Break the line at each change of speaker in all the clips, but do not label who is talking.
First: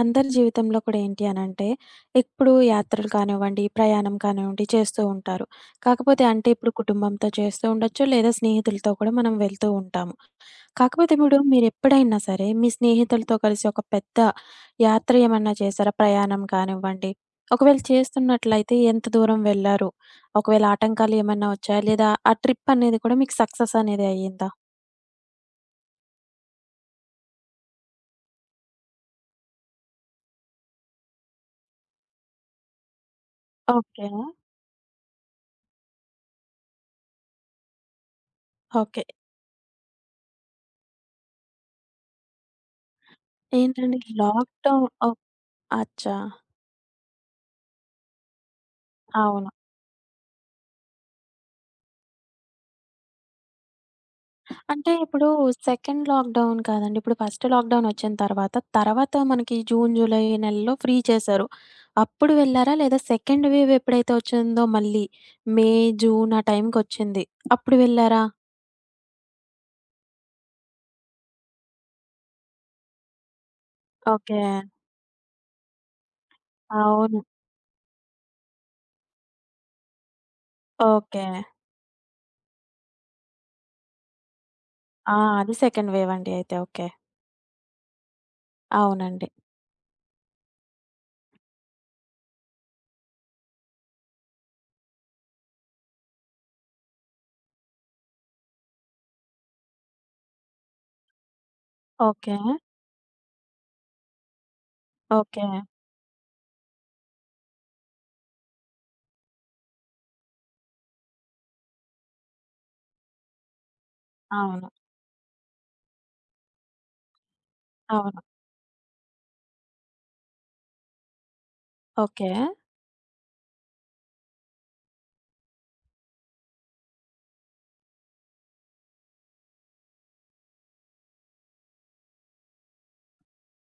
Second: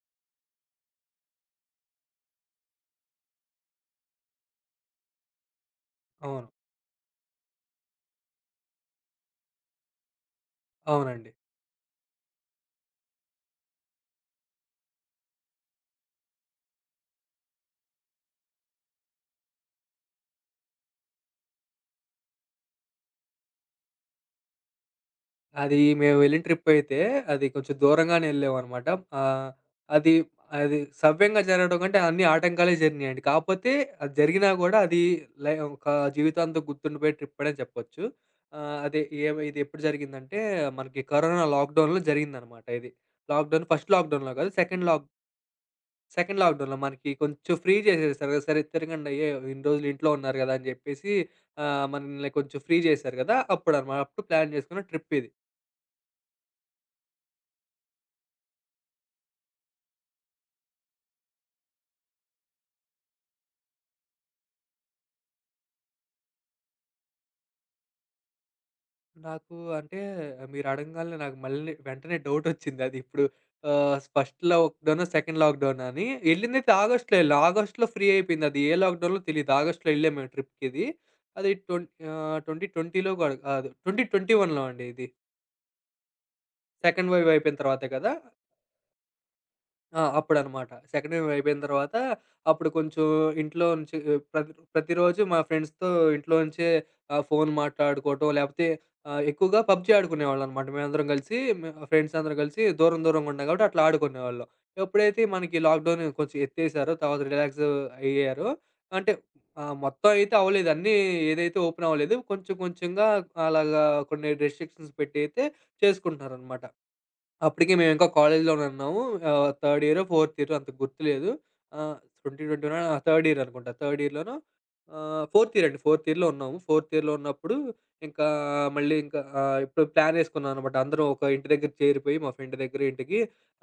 అందరి జీవితంలో కూడా ఏంటి అనంటే, ఇప్పుడు యాత్రలు కానివ్వండి, ప్రయాణం కానివ్వండి చేస్తూ ఉంటారు. కాకపోతే
అవును.
అంటే ఇప్పుడు కుటుంబంతో చేస్తూ ఉండొచ్చు, లేదా స్నేహితులతో కూడా మనం వెళ్తూ ఉంటాము. కాకపోతే
అవునండి.
ఇప్పుడు మీరెప్పుడైనా సరే మీ స్నేహితులతో కలిసి ఒక పెద్ద యాత్ర ఏమన్నా చేశారా? ప్రయాణం కానివ్వండి. ఒకవేళ చేస్తున్నట్లయితే ఎంత దూరం వెళ్లారు? ఒకవేళ ఆటంకాలు ఏమన్నా వచ్చాయా? లేదా ఆ ట్రిప్ అనేది కూడా మీకు సక్సెస్ అనేది అయ్యిందా?
అది మేము వెళ్ళిన ట్రిప్పయితే అది కొంచెం దూరంగానే ఎళ్ళామనమాట. ఆహ్, అది అది సవ్యంగా జరగడం కంటే అన్ని ఆటంకాలే జరిగినాయండి. కాపోతే
ఓకే.
అది జరిగినా గూడా అది లై ఒక జీవితాంతం గుర్తుండిపోయే ట్రిప్పనే చెప్పొచ్చు. ఆహ్, అదే
ఓకే.
ఏమి ఇది ఎప్పుడు జరిగిందంటే మనకి కరోనా లాక్‌డౌన్‌లో జరిగిందనమాట ఇది. ఫస్ట్
ఏంటండి
లాక్‌డౌన్‌లో కాదు,
లాక్‌డౌన్ ఓహ్! అచ్చా!
సెకండ్ లాక్‌డౌన్‌లో మనకి కొంచెం ఫ్రీ చేసేసారు కదా! సరే తిరగండి, అయ్యే
అవును.
ఇన్ని రోజులు ఇంట్లో ఉన్నారు గదా! అని జెప్పేసి మనల్ని కొంచెం ఫ్రీ చేశారు గదా! అప్పుడన్నమాట. అప్పుడు ప్లాన్ చేసుకున్న
అంటే
ట్రిప్
ఇప్పుడు
ఇది.
సెకండ్ లాక్‌డౌన్ కాదండి. ఇప్పుడు ఫస్ట్ లాక్‌డౌన్ వచ్చిన తర్వాత మనకి జూన్, జూలై నెలలో ఫ్రీ చేశారు. అప్పుడు వెళ్లారా? లేదా సెకండ్ వేవ్ ఎప్పుడైతే వచ్చిందో మళ్ళీ మే, జూన్ ఆ టైంకొచ్చింది. అప్పుడు వెళ్లారా?
నాకు అంటే మీరు అడగంగాల్నే నాకు మళ్ళీ వెంటనే డౌటొచ్చింది. అది ఇప్పుడు ఫస్ట్
ఓకే.
లాక్‌డౌనా? సెకండ్ లాక్‌డౌనా? అని. ఎళ్ళిందైతే ఆగస్ట్‌లో
అవును.
ఎళ్ళా. ఆగస్ట్‌లో ఫ్రీ అయిపోయింది. అది ఏ లాక్‌డౌనో తెలీదు. ఆగస్ట్‌లో ఎళ్ళాం మేము ట్రిప్‌కిది.
ఓకే.
అది 2020లో గాదు, కాదు 2021లో అండి ఇది.
ఆ! అది సెకండ్ వేవ్ అండి అయితే. ఓకే.
సెకండ్ వేవ్ అయిపోయిన తర్వాతే కదా!
అవునండి.
ఆ! అప్పుడనమాట. సెకండ్ ఇయర్ అయిపోయిన తర్వాత అప్పుడు కొంచెం ఇంట్లో నుంచి ప్రతిరోజు మా ఫ్రెండ్స్‌తో ఇంట్లో నుంచే ఫోన్ మాట్లాడుకోవటం, లేపోతే ఎక్కువగా పబ్‌జీ ఆడుకునేవాళ్ళనమాట. మేమందరం కలిసి, ఫ్రెండ్స్
ఓకే.
అందరం కలిసి దూరం దూరంగా ఉన్నాం కాబట్టి అట్లా ఆడుకునేవాళ్ళం. ఎప్పుడైతే
ఓకే.
మనకి లాక్‌డౌన్ కొంచెం ఎత్తేసారో, తర్వాత రిలాక్స్ అయ్యారో, అంటే మొత్తం అయితే అవ్వలేదు. ఏదైతే ఓపెన్ అవ్వలేదు. కొంచెం కొంచెంగా అలాగా కొన్ని
అవును.
రెస్ట్రిక్షన్స్ పెట్టి అయితే చేసుకుంటున్నారనమాట. అప్పటికి మేము ఇంకా
అవును.
కాలేజ్‌లోనే ఉన్నాము. థర్డ్ ఇయరో, ఫోర్త్ ఇయరో అంత గుర్తులేదు. ఆహ్,
ఓకే.
2021 ఆ! థర్డ్ ఇయర్ అనుకుంటా. ఫోర్త్ ఇయర్ అండి. ఫోర్త్ ఇయర్‌లో ఉన్నాము. ఫోర్త్ ఇయర్‌లో ఉన్నప్పుడు ఇంకా మళ్ళీ ఇంకా ఆహ్, ఇప్పుడు ప్లాన్ ఏసుకున్నాం అనమాట. అందరం ఒక ఇంటి దగ్గర చేరిపోయి, మా ఫ్రెండ్ దగ్గర ఇంటికి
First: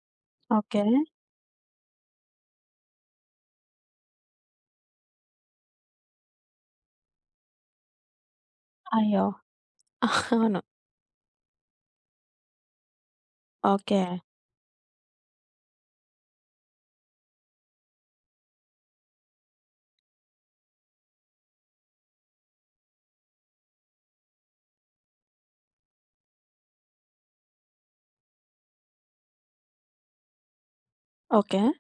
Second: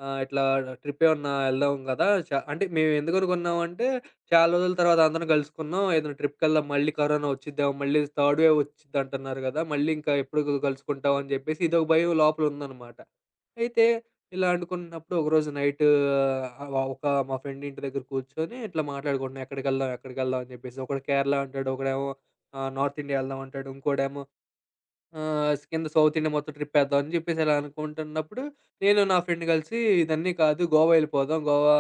ఆహ్, ఇట్లా
ఓకే.
ట్రిప్ ఏమన్నా వెళ్దాం గదా! అంటే మేము ఎందుకనుకున్నామంటే, చాలా రోజుల తర్వాత అందరం కలుసుకున్నాం. ఏదైనా ట్రిప్‌కెళ్దాం, మళ్ళీ కరోనా వచ్చిద్దేమో, మళ్ళీ థర్డ్ వేవ్
అయ్యో!
వచ్చిద్దంటున్నారు గదా! మళ్ళీ ఇంకా ఎప్పుడు
అవును.
కలుసుకుంటాం అని జెప్పేసి ఇదొక భయం లోపల ఉందనమాట. అయితే
ఓకే.
ఇలా అనుకున్నప్పుడు ఒకరోజు నైట్ ఆహ్, ఒక మా ఫ్రెండ్ ఇంటి దగ్గర కూర్చొని ఇట్లా మాట్లాడుకుంటున్నాం. ఎక్కడికెళ్దాం? ఎక్కడికెళ్దాం? అని చెప్పేసి. ఒకడు కేరళ అంటాడు. ఒకడేమో నార్త్ ఇండియా ఎళ్దాం అంటాడు. ఇంకోడేమో ఆహ్, స్ కింద సౌత్ ఇండియా మొత్తం ట్రిప్పేద్దాం అని జెప్పేసి ఇలా అనుకుంటున్నప్పుడు, నేను నా ఫ్రెండ్ కలిసి ఇదన్నీ కాదు, గోవా ఎళ్ళిపోదాం.
ఓకే.
గోవా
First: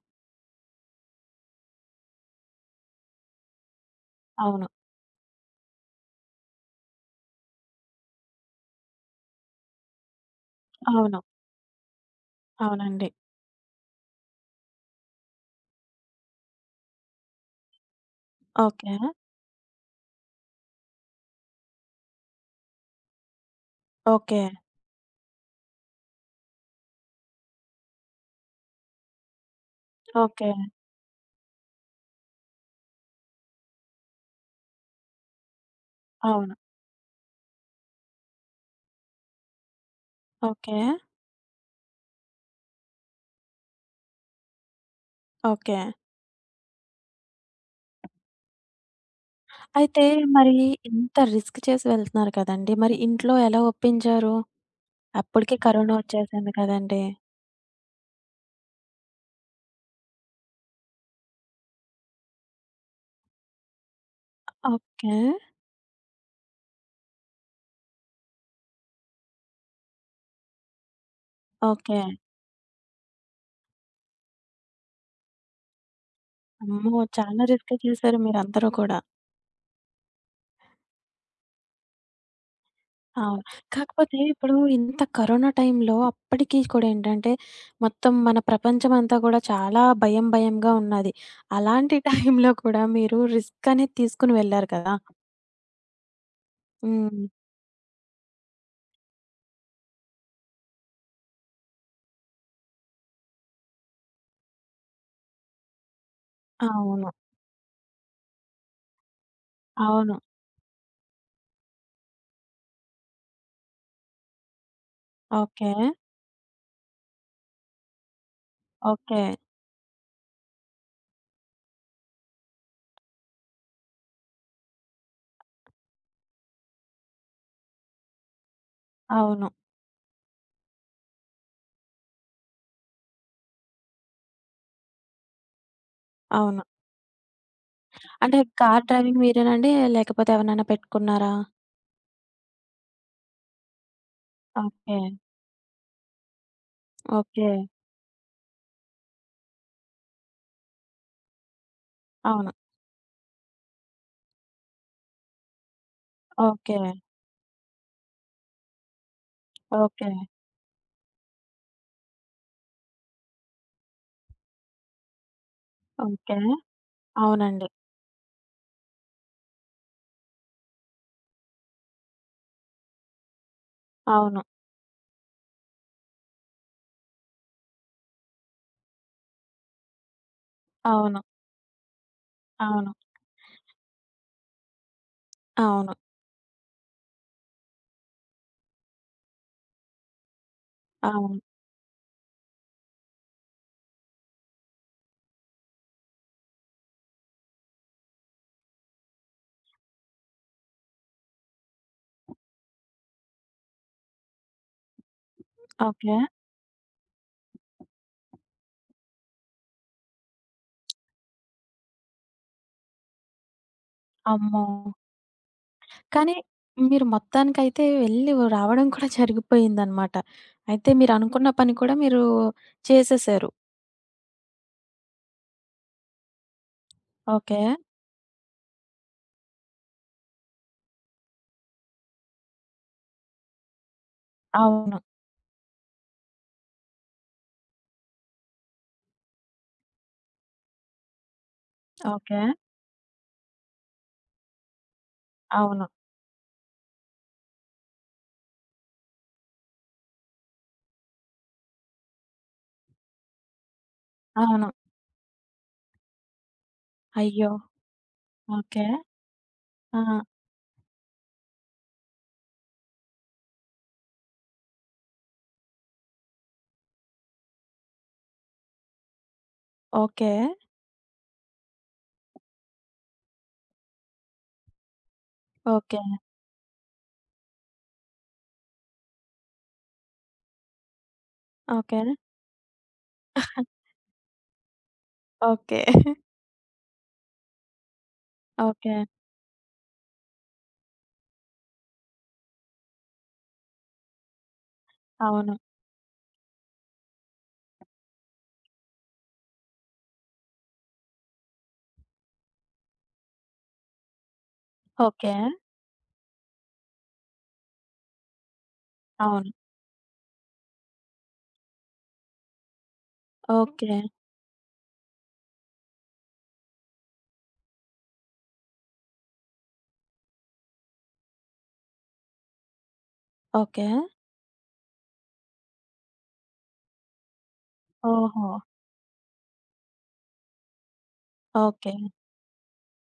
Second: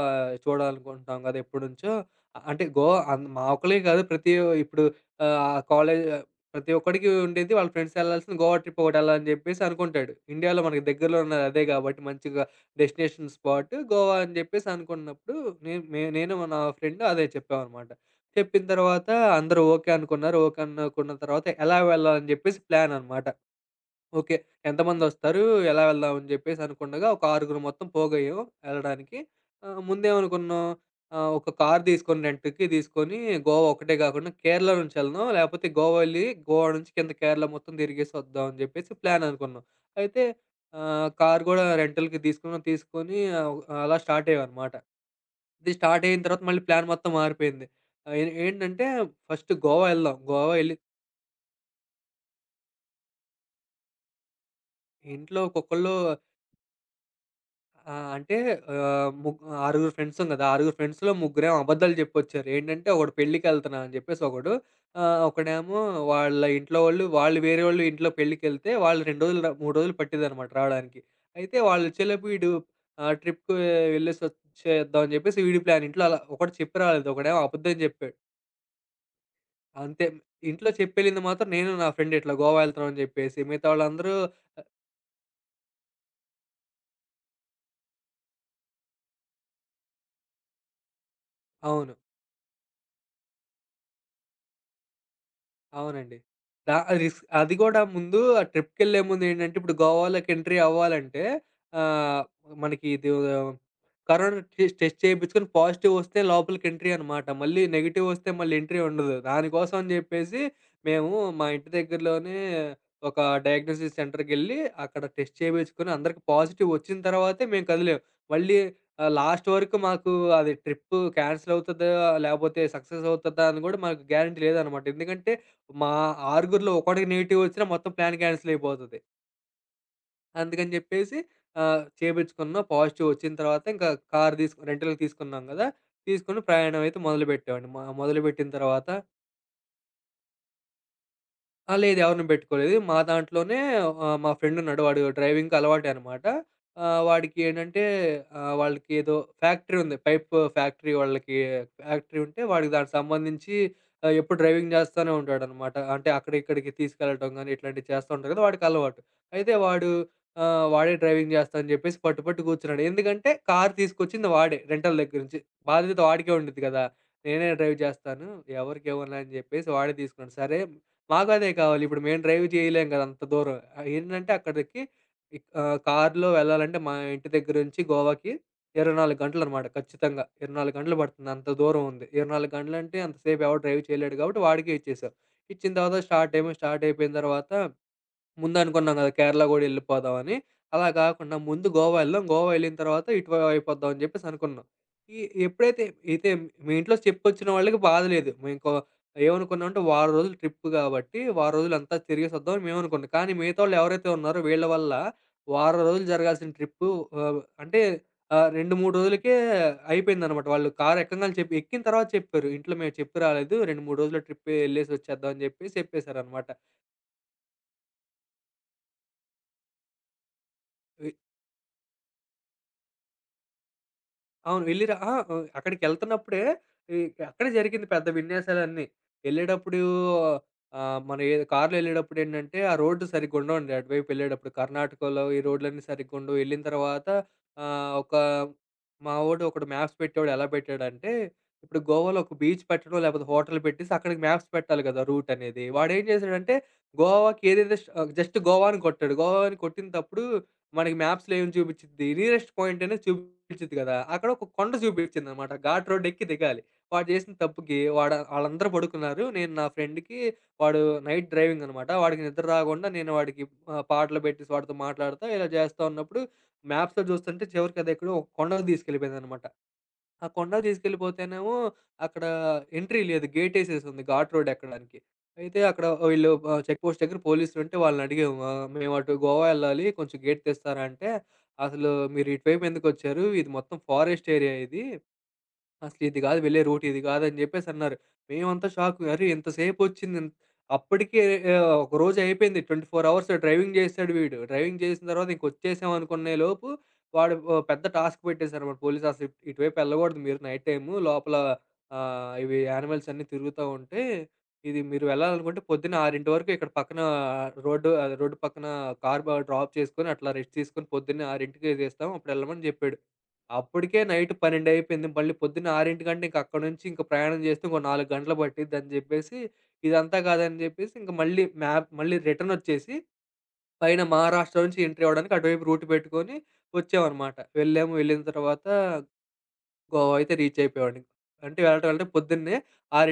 చూడాలనుకుంటున్నాం గదా! ఎప్పటినుంచో. అంటే గోవా మా ఒక్కళ్ళే కాదు,
అవును.
ఇప్పుడు కాలేజ్ ప్రతి ఒక్కడికి ఉండేది, వాళ్ళ ఫ్రెండ్స్ ఎళ్ళాల్సింది గోవా ట్రిప్ ఒకటెళ్ళాలని జెప్పేసి అనుకుంటాడు. ఇండియాలో మనకి దగ్గరలో
అవును.
ఉన్నది అదే గాబట్టి మంచిగా
అవునండి.
డెస్టినేషన్ స్పాట్ గోవా అని జెప్పేసి అనుకున్నప్పుడు, నేను నా ఫ్రెండ్ అదే చెప్పామనమాట. చెప్పిన
ఓకే.
తర్వాత అందరూ ఓకే అనుకున్నారు. ఓకే అనుకున్న తర్వాత ఎలా వెళ్ళాలని జెప్పేసి ప్లాన్ అనమాట. ఓకే.
ఓకే.
ఎంతమందొస్తారు? ఎలా వెళ్దాం అని జెప్పేసి అనుకుండగా ఒక ఆరుగురు మొత్తం పోగయ్యాం ఎళ్ళడానికి.
ఓకే.
ముందేమనుకున్నాం, ఒక కార్ తీసుకొని, రెంట్‌కి తీసుకొని గోవా ఒక్కటే గాకుండా కేరళ నుంచి ఎళ్దాం. లేపోతే గోవా ఎళ్లి
అవును.
గోవా నుంచి కింద కేరళ మొత్తం తిరిగేసి వద్దాం అని జెప్పేసి ప్లాన్ అనుకున్నాం. అయితే
ఓకే.
కార్ గూడా రెంటల్‌కి తీసుకున్నాం. తీసుకొని అలా స్టార్ట్ అయ్యామనమాట. ఇది
ఓకే.
స్టార్ట్ అయిన తర్వాత మళ్ళీ ప్లాన్ మొత్తం మారిపోయింది. ఆహ్, ఏ ఏంటంటే ఫస్ట్ గోవా
అయితే
ఎళ్దాం. గోవా
మరి
ఎళ్ళి
ఇంత రిస్క్ చేసి వెళ్తున్నారు కదండీ! మరి ఇంట్లో ఎలా ఒప్పించారు?
ఇంట్లో
అప్పటికే
ఒక్కొక్కళ్ళు
కరోనా వచ్చేసింది కదండీ!
ఆ! అంటే ఆహ్, ముగ్ ఆరుగురు ఫ్రెండ్సుం గదా! ఆరుగురు ఫ్రెండ్స్‌లో ముగ్గురేమో అబద్ధాలు జెప్పొచ్చారు. ఏంటంటే ఒకడు పెళ్ళికెళ్తున్నా అని జెప్పేసి, ఒకడు,
ఓకే.
ఒకడేమో వాళ్ళ ఇంట్లో వాళ్ళు వేరే వాళ్ళ ఇంట్లో పెళ్ళికెళ్తే వాళ్ళు 2 రోజులు 3 రోజులు పట్టిద్దనమాట రావడానికి. అయితే
ఓకే.
వాళ్ళొచ్చేలోపు వీడు ట్రిప్‌కి వెళ్ళేసొచ్చేద్దాం అని జెప్పేసి వీడి ప్లాన్. ఇంట్లో అలా ఒకడు చెప్పి
అమ్మో!
రాలేదు. ఒకడేమో
చాలా
అబద్ధం
రిస్కే
జెప్పాడు.
చేశారు మీరందరూ కూడా.
అంతే. ఇంట్లో చెప్పెళ్ళింది మాత్రం నేను, నా ఫ్రెండ్, ఇట్లా గోవా ఎళ్తున్నాం అని జెప్పేసి.
అవును.
మిగతా వాళ్ళందరూ
కాకపోతే ఇప్పుడు ఇంత కరోనా టైంలో అప్పటికి కూడా ఏంటంటే, మొత్తం మన ప్రపంచం అంతా కూడా చాలా భయం భయంగా ఉన్నది.
అవును.
అలాంటి టైంలో కూడా మీరు రిస్క్ అనేది తీసుకొని వెళ్లారు కదా!
అవునండి. దా రిస్క్
హ్మ్.
అది గూడా ముందు ఆ ట్రిప్‌కెళ్ళే ముందేంటంటే, ఇప్పుడు గోవాలోకి ఎంట్రీ అవ్వాలంటే ఆహ్, మనకి ఇది ఆ, కరోనా టెస్ట్ చేయించుకొని పాజిటివొస్తే లోపలికి ఎంట్రీ
అవును.
అనమాట. మళ్ళీ నెగెటివొస్తే మళ్ళీ ఎంట్రీ ఉండదు. దానికోసం అని
అవును.
జెప్పేసి మేము మా ఇంటి దగ్గరలోనే ఒక డయాగ్నోసిస్ సెంటర్‌కెళ్ళి అక్కడ టెస్ట్
ఓకే.
చేపించుకొని అందరికి పాజిటివ్ వచ్చిన తర్వాతే మేము కదిలాం. మళ్ళీ
ఓకే.
లాస్ట్ వరకు మాకు అది ట్రిప్పు క్యాన్సిల్ అవుతదా? లేపోతే సక్సెస్ అవుతదా? అని గూడా మాకు గ్యారంటీ లేదనమాట. ఎందుకంటే మా ఆరుగురిలో ఒకడికి నెగెటివ్ వచ్చినా మొత్తం ప్లాన్ క్యాన్సిల్ అయిపోతది.
అవును.
అందుకని జెప్పేసి చేపించుకున్నాం. పాజిటివ్ వచ్చిన తర్వాత ఇంకా కార్ తీసుకు రెంటల్‌కి తీసుకున్నాం గదా! తీసుకొని
అవును.
ప్రయాణం అయితే మొదలుపెట్టామండి.
అంటే
మొదలుపెట్టిన
కార్
తర్వాత
డ్రైవింగ్ మీరేనండి? లేకపోతే ఎవరినైనా పెట్టుకున్నారా?
ఆ! లేదు, ఎవరిని పెట్టుకోలేదు. మా దాంట్లోనే మా ఫ్రెండ్ ఉన్నాడు.
ఓకే.
వాడు డ్రైవింగ్‌కి అలవాటే అనమాట. వాడికి
ఓకే.
ఏంటంటే, వాళ్ళకి ఏదో ఫ్యాక్టరీ ఉంది. పైప్ ఫ్యాక్టరీ వాళ్ళకి. ఫ్యాక్టరీ ఉంటే
అవును.
వాడికి దానికి సంబంధించి ఎప్పుడు డ్రైవింగ్ చేస్తూనే ఉంటాడనమాట. అంటే అక్కడిక్కడికి
ఓకే.
తీసుకెళ్ళటం గానీ ఇట్లాంటివి చేస్తూ ఉంటారు కదా! వాడికి అలవాటు. అయితే వాడు
ఓకే.
వాడే డ్రైవింగ్ చేస్తా అని చెప్పేసి పట్టు పట్టు కూర్చున్నాడు. ఎందుకంటే కారు తీసుకొచ్చింది వాడే రెంటల్ దగ్గర నుంచి. బాధ్యత వాడికే
ఓకే.
ఉండిద్ది కదా! నేనే
అవునండి.
డ్రైవ్ చేస్తాను. ఎవరికివ్వనులే అని చెప్పేసి వాడే తీసుకున్నాడు. సరే, మాకు అదే కావాలి. ఇప్పుడు మేము డ్రైవ్ చేయలేం కదా! అంత దూరం. ఏంటంటే
అవును.
అక్కడికి కార్‌లో వెళ్ళాలంటే మా ఇంటి దగ్గర నుంచి గోవాకి 24 గంటలనమాట ఖచ్చితంగా. 24 గంటలు
అవును.
పడుతుంది. అంత దూరం ఉంది. 24
అవును.
గంటలంటే అంతసేపు ఎవడు డ్రైవ్ చేయలేడు కాబట్టి వాడికే ఇచ్చేసాం. ఇచ్చిన
అవును.
తర్వాత స్టార్ట్ అయ్యాము. స్టార్ట్ అయిపోయిన తర్వాత ముందనుకున్నాం గదా! కేరళ గూడా యెళ్ళిపోదామని. అలా గాకుండా
అవును.
ముందు గోవా యెళ్దాం. గోవా యెళ్ళిన తర్వాత ఇటు అయిపోద్దాం అని జెప్పేసి అనుకున్నాం. ఈ ఎప్పుడైతే అయితే మీ ఇంట్లో చెప్పొచ్చిన వాళ్ళకి బాధ లేదు. మేము కొ ఏమనుకున్నామంటే వారం రోజులు ట్రిప్ గాబట్టి, వారం రోజులంతా తిరిగేసొద్దామని మేమనుకున్నాం. కానీ మిగతావాళ్ళు ఎవరైతే ఉన్నారో వీళ్ళ వల్ల వారం రోజులు
ఓకే.
జరగాల్సిన ట్రిప్పు ఆహ్, అంటే 2, 3 రోజులకే అయిపోయిందనమాట. వాళ్ళు కారు ఎక్కంగానే చెప్పి, ఎక్కిన తర్వాత చెప్పారు. ఇంట్లో మేము చెప్పి రాలేదు, 2, 3 రోజుల్లో ట్రిప్
అమ్మో!
యెళ్ళేసి వచ్చేద్దాం అని జెప్పేసి
కానీ
చెప్పేసారనమాట.
మీరు మొత్తానికైతే వెళ్లి రావడం కూడా జరిగిపోయిందనమాట. అయితే మీరనుకున్న పని కూడా మీరు చేసేసారు.
అవును. వెళ్లి రా అహా! ఆహ్, అక్కడికెళ్తున్నప్పుడే ఈ అక్కడే
ఓకే.
జరిగింది పెద్ద విన్యాసాలన్నీ. ఎళ్ళేటప్పుడు మనం ఏదో కారులో ఎళ్ళేటప్పుడు ఏంటంటే, ఆ రోడ్డు సరిగ్గుండవండి అటువైపు ఎళ్ళేటప్పుడు.
అవును.
కర్ణాటకలో ఈ రోడ్‌లన్నీ సరిగ్గుండవు. ఎళ్ళిన తర్వాత ఆహ్, ఒక మా వోడు ఒకడు మ్యాప్స్ పెట్టేవాడు. ఎలా పెట్టాడంటే, ఇప్పుడు గోవాలో ఒక
ఓకే.
బీచ్ పెట్టడం, లేపోతే హోటల్ పెట్టేసి అక్కడికి మ్యాప్స్ పెట్టాలి కదా! రూట్ అనేది.
అవును.
వాడేం చేసాడంటే, గోవాకి జస్ట్ గోవా అని కొట్టాడు. గోవా అని కొట్టినప్పుడు మనకి మ్యాప్స్‌లో ఏం చూపిచ్చిద్ది? నియరెస్ట్ పాయింట్ అనేది చూపిచ్చిద్ది కదా! అక్కడ ఒక
అవును.
కొండ చూపిచ్చిందనమాట. ఘాట్ రోడ్ ఎక్కి దిగాలి. వాడు చేసిన
అయ్యో!
తప్పుకి ఆళ్ళందరూ
ఓకే.
పడుకున్నారు. నేను నా
ఆ!
ఫ్రెండ్‌కి వాడు నైట్ డ్రైవింగ్ అనమాట. వాడికి నిద్ర రాకుండా నేను వాడికి పాటలు పెట్టేసి వాడితో మాట్లాడుతా ఇలా చేస్తా ఉన్నప్పుడు మ్యాప్స్‌లో చూస్తుంటే చివరికి అదెక్కడో ఒక కొండకు తీసుకెళ్ళిపోయిందనమాట. ఆ
ఓకే.
కొండకు తీసుకెళ్ళిపోతేనేమో అక్కడ ఎంట్రీ లేదు. గేటేసేసుంది ఘాట్ రోడ్ ఎక్కడానికి. అయితే అక్కడ
ఓకే.
వీళ్ళు చెక్ పోస్ట్ దగ్గర పోలీసులుంటే వాళ్ళనడిగాము. "మేము అటు గోవా యెళ్ళాలి. కొంచెం గేట్ తీస్తారా?" అంటే, "అసలు
ఓకే.
మీరు ఇటువైపు ఎందుకొచ్చారు? ఇది మొత్తం ఫారెస్ట్ ఏరియా ఇది.
ఓకే.
అసలిది గాదు వెళ్ళే రూట్. ఇది గాదని" జెప్పేసన్నారు. మేమంతా
ఓకే.
షాకు. అరే! ఇంతసేపొచ్చింది. అప్పటికే ఒక రోజయిపోయింది. 24 అవర్స్ డ్రైవింగ్ జేశాడు వీడు. డ్రైవింగ్ జేసిన తర్వాత
అవును.
ఇంకొచ్చేసాం అనుకునే లోపు పెద్ద టాస్క్ పెట్టేసారన్నమాట పోలీసులు. అసలు ఇటువైపెళ్ళగూడదు మీరు నైట్ టైము. లోపల ఇవి యానిమల్స్ అన్నీ తిరుగుతా ఉంటే, ఇది మీరు
ఓకే.
వెళ్ళాలనుకుంటే పొద్దున్న 6 వరకు ఇక్కడ పక్కన రోడ్డు పక్కన కార్ బ
అవును.
డ్రాప్ చేసుకొని అట్లా రెస్ట్ తీసుకొని పొద్దున్నే 6కి తీస్తాం. అప్పుడు ఎళ్ళమని జెప్పాడు. అప్పటికే
ఓకే.
నైట్ 12 అయిపోయింది. మళ్ళీ పొద్దున్న 6కి ఇంక అక్కడి నుంచి ఇంక ప్రయాణం చేస్తే ఇంకో 4 గంటలు పట్టిద్దని జెప్పేసి, ఇదంతా కాదని జెప్పేసి ఇంక మళ్ళీ మ్యాప్ మళ్ళీ రిటర్న్ వచ్చేసి,
ఓకే.
పైన మహారాష్ట్ర నుంచి ఎంట్రీ అవ్వడానికి అటువైపు రూట్ పెట్టుకొని వచ్చామనమాట. వెళ్ళాము. వెళ్ళిన
ఓహో!
తర్వాత గోవా అయితే రీచ్ అయిపోయామండి. అంటే వెళ్ళటం
ఓకే.
అంటే పొద్దున్నే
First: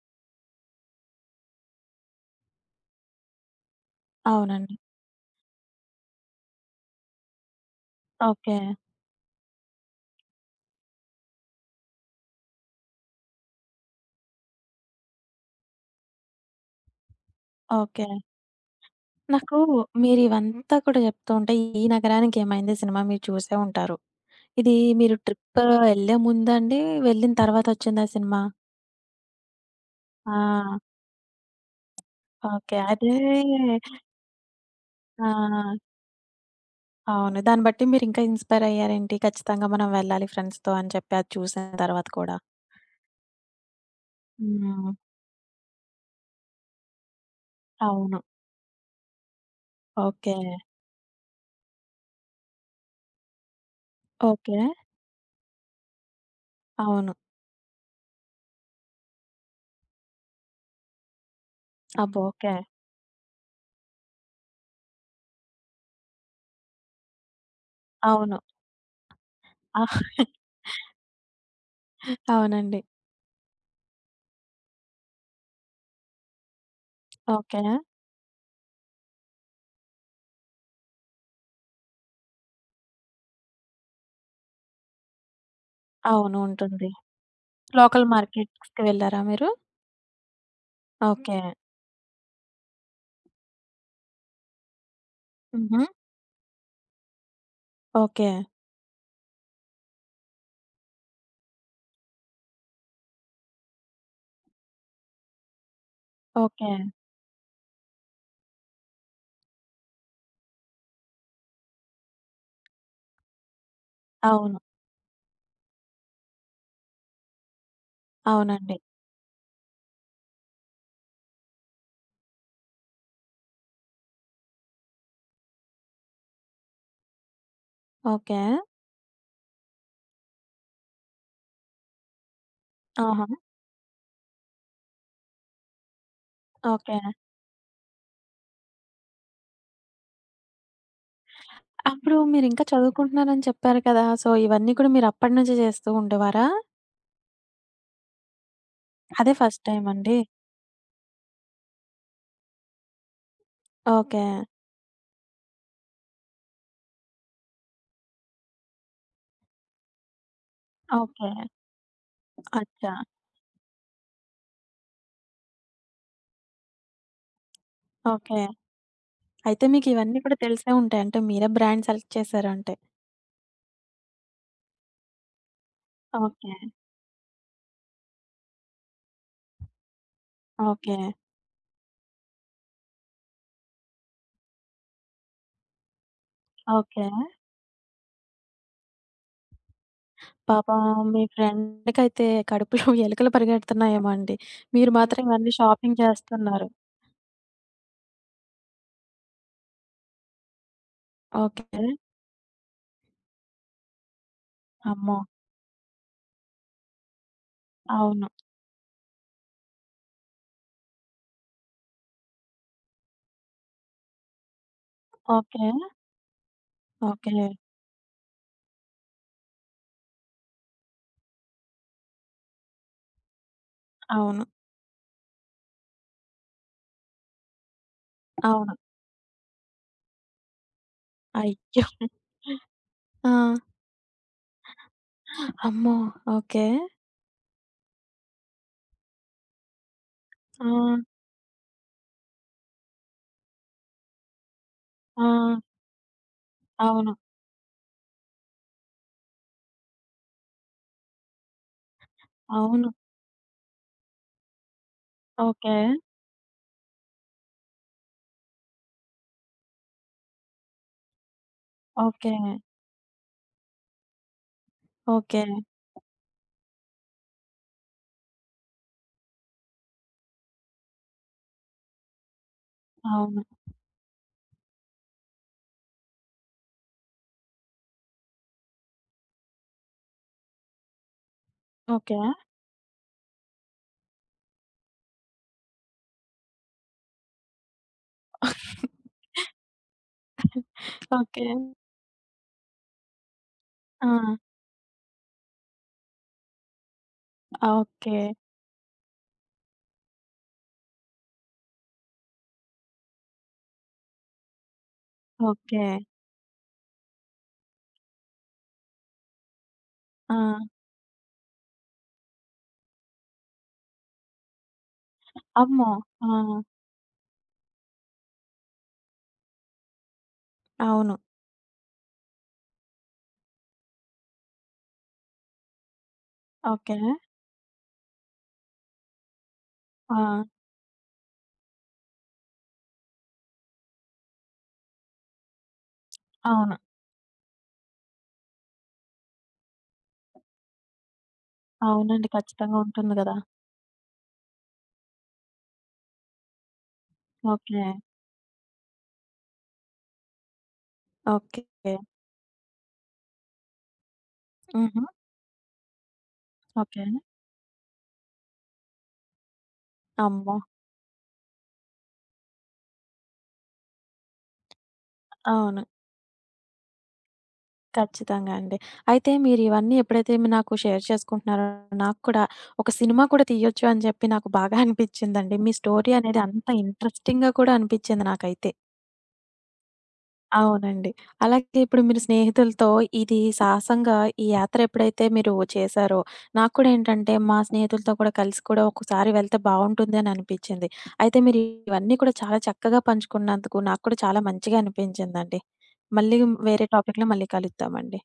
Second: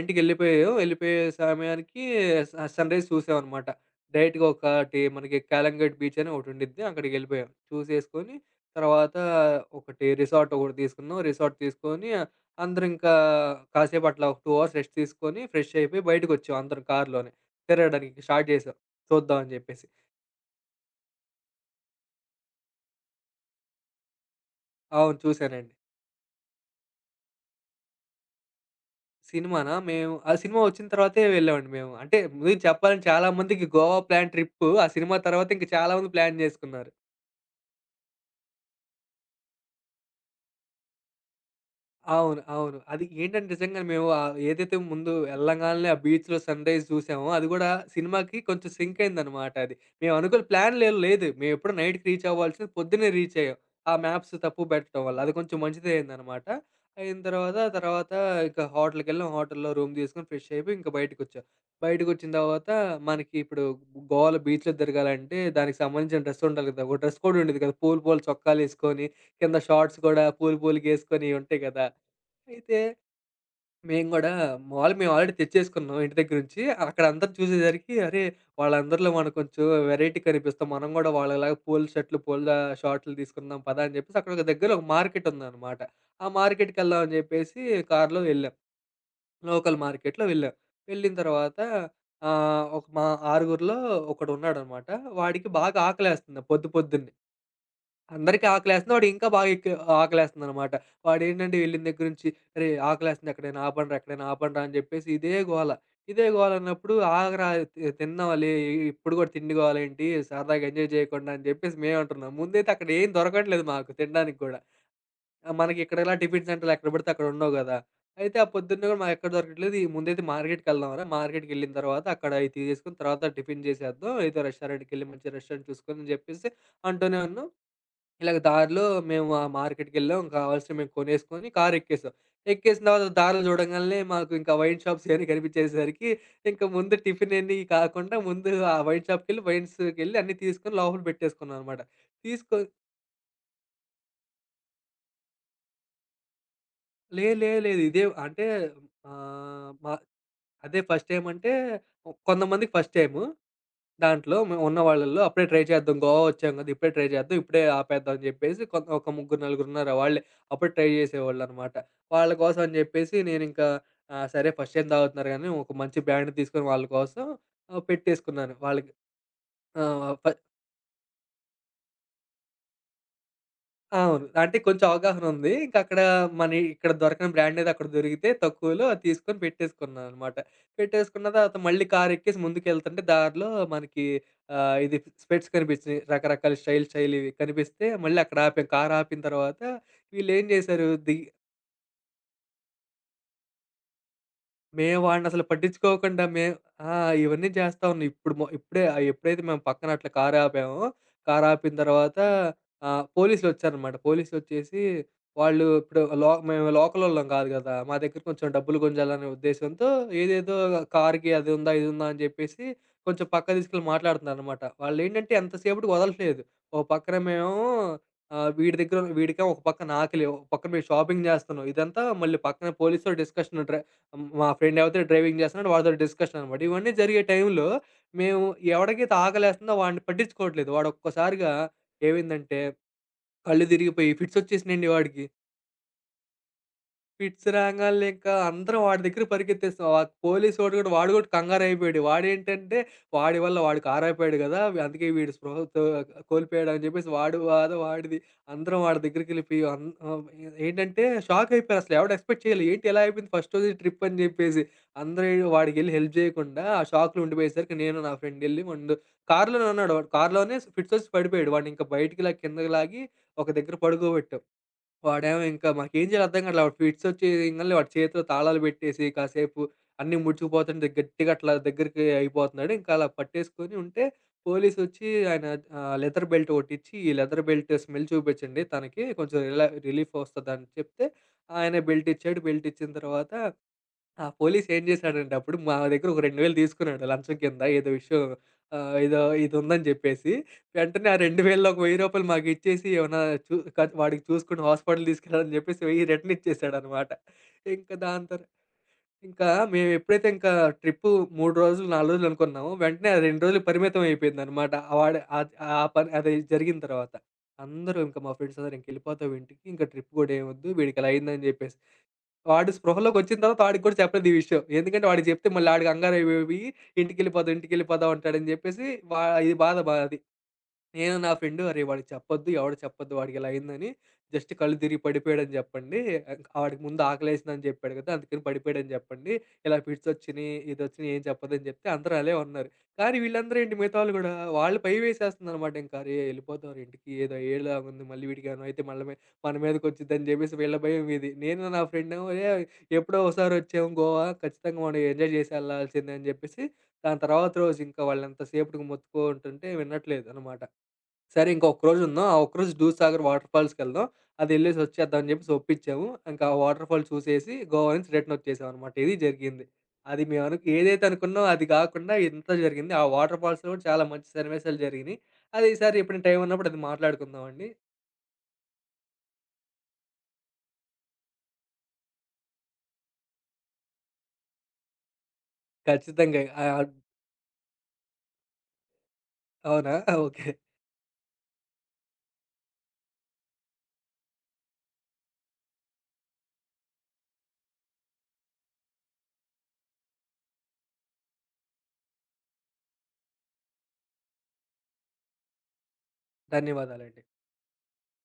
6కి వెళ్ళిపోయాం. వెళ్ళిపోయే సమయానికి సన్‌రైజ్ చూసామనమాట. డైరెక్ట్‌గా
అవునండి.
ఒకటి మనకి కాలంగట్ బీచ్ అని ఒకటి ఉండిద్ది. అక్కడికి వెళ్ళిపోయాం. చూసేసుకొని
ఓకే.
తర్వాత ఒకటి రిసార్ట్ ఒకటి తీసుకున్నాం. రిసార్ట్ తీసుకొని అందరం ఇంకా కాసేపు అట్లా ఒక 2 అవర్స్ రెస్ట్ తీసుకొని ఫ్రెష్ అయిపోయి బయటకొచ్చాం అందరం కారులోనే.
ఓకే.
తిరగడానికి స్టార్ట్ చేసాం చూద్దాం అని
నాకు
చెప్పేసి.
మీరివంతా కూడా చెప్తూ ఉంటే ఈ నగరానికి ఏమైంది సినిమా మీరు చూసే ఉంటారు. ఇది
అవును,
మీరు ట్రిప్
చూసానండి.
ఎళ్ళే ముందండి? వెళ్ళిన తర్వాత వచ్చిందా సినిమా?
సినిమానా? మేము ఆ సినిమా
ఆ!
వచ్చిన తర్వాతే వెళ్ళామండి మేము. అంటే ముందు
ఓకే.
చెప్పాలంటే
అదే
చాలా మందికి గోవా ప్లాన్ ట్రిప్పు. ఆ సినిమా
ఆ!
తర్వాత ఇంక చాలా మంది ప్లాన్ చేసుకున్నారు.
అవును. దాన్ని బట్టి మీరింకా ఇన్‌స్పైర్ అయ్యారేంటి? ఖచ్చితంగా మనం వెళ్ళాలి ఫ్రెండ్స్‌తో అని చెప్పి అది చూసిన తర్వాత కూడా.
అవును. అవును. అది ఏంటంటే నిజంగానే మేము ఏదైతే
హ్మ్.
ముందు ఎళ్ళంగాల్నే ఆ బీచ్‌లో సన్‌రైజ్ చూసామో, అది గూడా
అవును.
సినిమాకి కొంచెం సింక్ అయిందనమాట అది. మేము
ఓకే.
అనుకున్న ప్లాన్‌లేం లేదు. మేమెప్పుడో నైట్‌కి రీచ్ అవ్వాల్సింది పొద్దున్నే రీచ్ అయ్యాం. ఆ మ్యాప్స్
ఓకే.
తప్పు పెట్టడం వల్ల. అది కొంచెం మంచిదే అయిందనమాట.
అవును.
అయిన తర్వాత ఇక హోటల్‌కెళ్ళాం. హోటల్‌లో రూమ్ తీసుకొని ఫ్రెష్ అయిపోయి ఇంక బయటకొచ్చాం.
అబ్బో!
బయటకొచ్చిన
ఓకే.
తర్వాత మనకి ఇప్పుడు గోవాలో బీచ్‌లో తిరగాలంటే దానికి సంబంధించిన డ్రెస్ ఉండాలి కదా! ఒక డ్రెస్ కోడ్ ఉండేది కదా! పూలు పూల
అవును.
చొక్కాలేసుకొని, కింద షార్ట్స్ కూడా పూలు పూలుగేసుకొని ఇయుంటాయి కదా! అయితే
అవునండి.
మేము గూడా మాములుగా మేము ఆల్రెడీ తెచ్చేసుకున్నాం ఇంటి దగ్గర నుంచి. అక్కడ అందరూ
ఓకే.
చూసేసరికి అరే! వాళ్ళందరిలో మనం కొంచెం వెరైటీ కనిపిస్తాం. మనం గూడా వాళ్ళలాగా పూల షర్టులు, పూల షార్ట్‌లు తీసుకుందాం పదా! అని జెప్పేసి అక్కడ ఒక దగ్గరలో ఒక మార్కెట్ ఉందనమాట. ఆ
అవును. ఉంటుంది.
మార్కెట్‌కెళ్దాం అని జెప్పేసి
లోకల్
కార్‌లో వెళ్ళాం.
మార్కెట్స్‌కి వెళ్లారా మీరు?
లోకల్ మార్కెట్‌లో వెళ్ళాం. వెళ్ళిన
ఓకే.
తర్వాత ఆహ్, ఒక మా ఆరుగురిలో ఒకడున్నాడనమాట. వాడికి బాగా
హుహు.
ఆకలేస్తుంది పొద్దున్నే.
ఓకే.
అందరికి ఆకలేస్తుంది. వాడు ఇంకా బాగా ఎక్కువ ఆకలేస్తుందనమాట. వాడేంటంటే వెళ్ళిన దగ్గర నుంచి "అరే! ఆకలేస్తుంది, ఎక్కడైనా ఆపండ్రా, ఎక్కడైనా ఆపండ్రా" అని చెప్పేసి ఇదే గోల. ఇదే గోల
ఓకే.
అన్నప్పుడు "ఆగరా, తిందాంలే, ఇప్పుడు కూడా తిండి గోల ఏంటి? సరదాగా ఎంజాయ్ చేయకుండా" అని చెప్పేసి మేమంటున్నాం. ముందైతే అక్కడ ఏం దొరకట్లేదు మాకు తినడానికి కూడా.
అవును.
ఆ, మనకి ఇక్కడ ఇలా టిఫిన్ సెంటర్‌లు ఎక్కడ పడితే అక్కడ ఉండవు గదా! అయితే ఆ
అవునండి.
పొద్దున్న కూడా మాకు ఎక్కడ దొరకట్లేదు. ఈ ముందైతే మార్కెట్‌కెళ్దాంరా, మార్కెట్‌కెళ్ళిన తర్వాత అక్కడ అయి తీసేసుకొని తర్వాత టిఫిన్ చేసేద్దాం. ఏదో రెస్టారెంట్‌కెళ్ళి మంచి రెస్టారెంట్ చూసుకొని అని చెప్పేసి అంటూనే ఉన్నాం. ఇలాగ
ఓకే.
దారిలో మేము ఆ మార్కెట్‌కెళ్ళాం. కావాల్సినవి మేము కొనేసుకొని కారు ఎక్కేసాం. ఎక్కేసిన తర్వాత
ఆహా!
దారిలో చూడంగాల్నే మాకు ఇంకా వైన్ షాప్స్ ఇయన్నీ కనిపించేసరికి ఇంకా ముందు
ఓకే.
టిఫిన్ ఇయన్నీ కాకుండా ముందు ఆ వైన్ షాప్‌కెళ్ళి వైన్స్‌కెళ్ళి అన్నీ తీసుకొని లోపల పెట్టేసుకున్నాం అనమాట.
అప్పుడు
తీసుకో
మీరింకా చదువుకుంటున్నారని చెప్పారు కదా! సో, ఇవన్నీ కూడా మీరు అప్పటి నుంచే చేస్తూ ఉండేవారా?
లే లే లేదు. ఇదే అంటే
అదే ఫస్ట్
ఆహ్, మా
టైమా అండి?
అదే ఫస్ట్ టైమ్ అంటే కొంతమందికి ఫస్ట్ టైము.
ఓకే.
దాంట్లో మేము ఉన్న వాళ్ళలో అప్పుడే ట్రై చేద్దాం. గోవా వచ్చాం కదా! ఇప్పుడే ట్రై చేద్దాం. ఇప్పుడే ఆపేద్దాం అని చెప్పేసి కొంత ఒక ముగ్గురు, నలుగురున్నారు వాళ్ళే. అప్పుడు ట్రై
ఓకే.
చేసేవాళ్ళనమాట. వాళ్ళ కోసం అని
అచ్చా!
చెప్పేసి నేనింకా సరే ఫస్ట్ టైమ్ తాగుతున్నారు కానీ ఒక మంచి బ్రాండ్ తీసుకొని వాళ్ళ కోసం
ఓకే.
పెట్టేసుకున్నాను. వాళ్ళకి
అయితే మీకు
ఆహ్,
ఇవన్నీ
ఫ
కూడా తెలిసే ఉంటాయి. అంటే మీరే బ్రాండ్ సెలెక్ట్ చేశారంటే.
అవును. అంటే కొంచెం అవగాహనుంది. ఇంకక్కడ
ఓకే.
ఇక్కడ దొరకని బ్రాండేది అక్కడ దొరికితే తక్కువలో అది తీసుకొని పెట్టేసుకున్నాననమాట.
ఓకే.
పెట్టేసుకున్న తర్వాత మళ్ళీ కారెక్కేసి ముందుకెళ్తుంటే దారిలో మనకి ఆహ్, ఇది స్పెట్స్ కనిపించినియి. రకరకాల స్టైల్
ఓకే.
స్టైల్‌వి కనిపిస్తే మళ్ళీ అక్కడ ఆపాం. కారాపిన తర్వాత వీళ్ళేం
పాపం
జేశారు ది
మీ ఫ్రెండ్‌కైతే కడుపులో ఎలుకలు పరిగెడుతున్నాయేమో అండి. మీరు
మేము
మాత్రం
వాడినసలు
ఇవన్నీ షాపింగ్
పట్టించుకోకుండా మేం
చేస్తున్నారు.
ఆ! ఇవన్నీ చేస్తా ఉన్నాం. ఇప్పుడు మొ ఇప్పుడే ఎప్పుడైతే మేము పక్కన అట్లా కారు ఆపామో, కారు ఆపిన
ఓకే.
తర్వాత పోలీసులొచ్చారనమాట. పోలీసులొచ్చేసి
అమ్మో!
వాళ్ళు ఇప్పుడు మేము లోకలోళ్ళం కాదు కదా! మా దగ్గర
అవును.
కొంచెం డబ్బులు గుంజాలనే ఉద్దేశ్యంతో ఏదేదో కార్‌కి అది ఉందా, ఇది ఉందా అని చెప్పేసి కొంచెం పక్కకు తీసుకెళ్ళి మాట్లాడుతున్నారనమాట. వాళ్ళేంటంటే
ఓకే.
ఎంతసేపటికి వదలట్లేదు. ఓ పక్కన
ఓకే.
మేమేమో ఆహ్, వీడి దగ్గర వీడికేమో ఒక పక్కన ఆకలి, ఒక పక్కన మేము షాపింగ్ చేస్తున్నాం. ఇదంతా మళ్ళీ పక్కన పోలీసుతో డిస్కషన్ డ్రై హ్మ్.
అవును.
మా ఫ్రెండ్ ఎవరితో డ్రైవింగ్ చేస్తున్నాడో వాడితోటి డిస్కషన్ అనమాట. ఇవన్నీ జరిగే టైంలో మేము
అవును.
ఎవడికైతే ఆకలేస్తుందో వాడిని పట్టించుకోవట్లేదు. వాడొక్కసారిగా
అయ్యో!
ఏమైందంటే
ఆ!
కళ్ళు తిరిగిపోయి ఫిట్సొచ్చేసినియండి వాడికి.
అమ్మో! ఓకే.
ఫిట్స్ రాంగాల్నే ఇంకా అందరం వాడి దగ్గరికి పరిగెత్తేస్తాం. ఆ పోలీసు
ఆ!
వాడు గూడా కంగారైపోయాడు. వాడేంటంటే వాడి వల్ల వాడు కారైపోయాడు గదా! అందుకే
ఆ!
వీడు స్పృహ తో కోల్పోయాడని జెప్పేసి
అవును.
వాడు బాధ వాడిది. అందరం వాడి దగ్గరికెళ్ళిపోయి ఏంటంటే షాకయిపోయారు. అసలు ఎవడు ఎక్స్‌పెక్ట్ చేయలే. ఏంటి
అవును.
ఇలా అయిపోయింది ఫస్ట్ రోజే ట్రిప్ అని జెప్పేసి. అందరూ
ఓకే.
వాడికెళ్ళి హెల్ప్ జేయకుండా ఆ షాక్‌లో ఉండిపోయేసరికి నేను నా ఫ్రెండ్ ఎళ్లి ముందు కార్‌లోనే ఉన్నాడు వాడు. కార్‌లోనే ఫిట్సొచ్చి పడిపోయాడు. వాడినింక బయటికి
ఓకే.
లాగి కిందకి లాగి ఒక దగ్గర పడుకోబెట్టాం. వాడేమో
ఓకే.
ఇంకా మాకేం చేయాలో అర్థం కాట్లే. వాడు ఫిట్సొచ్చేయంగాల్నే వాడి చేతిలో తాళాలు పెట్టేసి, కాసేపు అన్నీ ముడుచుకుపోతుంటే గట్టిగా అట్లా దగ్గరికి అయిపోతున్నాడు. ఇంకా అలా
అవును.
పట్టేసుకొని ఉంటే పోలీసొచ్చి ఆయన లెదర్ బెల్ట్ ఒకటిచ్చి, "ఈ లెదర్ బెల్ట్ స్మెల్ చూపించండి తనకి. కొంచెం రిలీఫ్ వస్తదని" చెప్తే ఆయన
ఓకే.
బెల్టిచ్చాడు. బెల్టిచ్చిన తర్వాత ఆ పోలీస్ ఏం చేశాడంటే అప్పుడు మా దగ్గర ఒక 2,000 తీసుకున్నాడు లంచం కింద ఏదో ఇది ఉందని చెప్పేసి. వెంటనే ఆ
ఓకే.
2,000లో ఒక రూ. 1000 మాకు ఇచ్చేసి ఏమన్నా చూ కట్
ఆ!
వాడికి చూసుకొని హాస్పిటల్ తీసుకెళ్ళని చెప్పేసి 1000 రిటర్న్ ఇచ్చేసాడనమాట. ఇంక
ఓకే.
దాని తర్ ఇంకా మేము ఎప్పుడైతే ఇంకా ట్రిప్పు 3 రోజులు, 4 రోజులు అనుకున్నామో వెంటనే ఆ 2 రోజులు పరిమితం అయిపోయిందనమాట. వాడు ఆద్ ఆ
ఓకే.
పని అది జరిగిన తర్వాత అందరూ ఇంక మా ఫ్రెండ్స్ అందరూ ఇంకెళ్ళిపోతాం ఇంటికి. ఇంక ట్రిప్ కూడా
ఆ!
ఏమొద్దు వీడికిలా అయిందని చెప్పేసి వాడు స్పృహలోకొచ్చిన తర్వాత వాడికి కూడా చెప్పలేదు ఈ విషయం. ఎందుకంటే వాడికి చెప్తే మళ్ళీ ఆడు
అమ్మో! ఆ!
కంగారైపోయి ఇంటికెళ్ళిపోదాం, ఇంటికెళ్ళిపోదాం అంటాడని చెప్పేసి వా ఇది బాధ అది. నేను
అవును.
నా ఫ్రెండు "అరేయ్! వాడికి చెప్పొద్దు. ఎవడు చెప్పొద్దు వాడికి ఇలా అయిందని. జస్ట్ కళ్ళు తిరిగి పడిపోయాడని చెప్పండి. ఆడికి
ఓకే.
ముందు ఆకలేసిందని చెప్పాడు కదా! అందుకని పడిపోయాడని చెప్పండి. ఇలా
ఆ!
ఫిట్సొచ్చినియి, ఇదొచ్చినియి ఏం చెప్పొద్దని" చెప్తే అందరూ అలే ఉన్నారు. కానీ వీళ్ళందరూ ఏంటి మిగతా వాళ్ళు గూడా వాళ్ళు భయమేసేస్తుందనమాట ఇంక. "అరేయ్!
అవును.
యెళ్ళిపోతావురా ఇంటికి. ఏదో అయ్యేలాగా ఉంది. మళ్ళీ వీడికేమైనా అయితే మళ్ళ మే మన మీదకొచ్చిద్దని" చెప్పేసి వీళ్ళ భయం ఇది. నేను నా ఫ్రెండేమో
అవునండి.
"ఏయ్!
ఖచ్చితంగా ఉంటుంది
ఎప్పుడో
గదా!
ఒకసారి వచ్చాము గోవా. ఖచ్చితంగా మనం ఎంజాయ్ చేసి ఎళ్ళాల్సిందే" అని చెప్పేసి దాని తర్వాత రోజు
ఓకే.
ఇంకా వాళ్ళెంత సేపటికి మొత్తుకుంటుంటే వినట్లేదనమాట. సరే
ఓకే.
ఇంక ఒక్కరోజు ఉందాం. ఆ ఒక్కరోజు 'దూద్‌సాగర్' వాటర్ ఫాల్స్‌కెళ్దాం. అదెళ్ళేసి
హుహు.
వచ్చేద్దాం అని చెప్పేసి ఒప్పించాము. ఇంకా ఆ వాటర్
ఓకే.
ఫాల్ చూసేసి గోవా నుంచి రిటర్న్ వచ్చేసామనమాట. ఇది జరిగింది. అది మేము
అమ్మో!
ఏదైతే అనుకున్నామో అది కాకుండా ఇంత జరిగింది. ఆ వాటర్ ఫాల్స్‌లో కూడా చాలా మంచి సన్నివేశాలు జరిగినియి. అది
అవును.
ఈసారి ఎప్పుడైనా టైం ఉన్నప్పుడు అది మాట్లాడుకుందామండి.
ఖచ్చితంగా అండి. అయితే మీరు ఇవన్నీ ఎప్పుడైతే మీ నాకు షేర్ చేసుకుంటున్నారో నాకు కూడా ఒక సినిమా కూడా తీయొచ్చు అని చెప్పి నాకు బాగా అనిపిచ్చిందండి. మీ స్టోరీ
ఖచ్చితంగా.
అనేది అంత ఇంట్రెస్టింగ్‌గా కూడా అనిపిచ్చింది నాకైతే.
అవునా? ఓకే.
అవునండి. అలాగే ఇప్పుడు మీరు స్నేహితులతో ఇది సాహసంగా ఈ యాత్ర ఎప్పుడైతే మీరు చేశారో, నాకు కూడా ఏంటంటే మా స్నేహితులతో కూడా కలిసి కూడా ఒకసారి వెళ్తే బావుంటుంది అని అనిపించింది. అయితే మీరు ఇవన్నీ కూడా చాలా చక్కగా పంచుకున్నందుకు నాకు కూడా చాలా మంచిగా అనిపించిందండి. మళ్ళీ వేరే
ధన్యవాదాలండి.
టాపిక్‌లో మళ్ళీ కలుద్దామండి.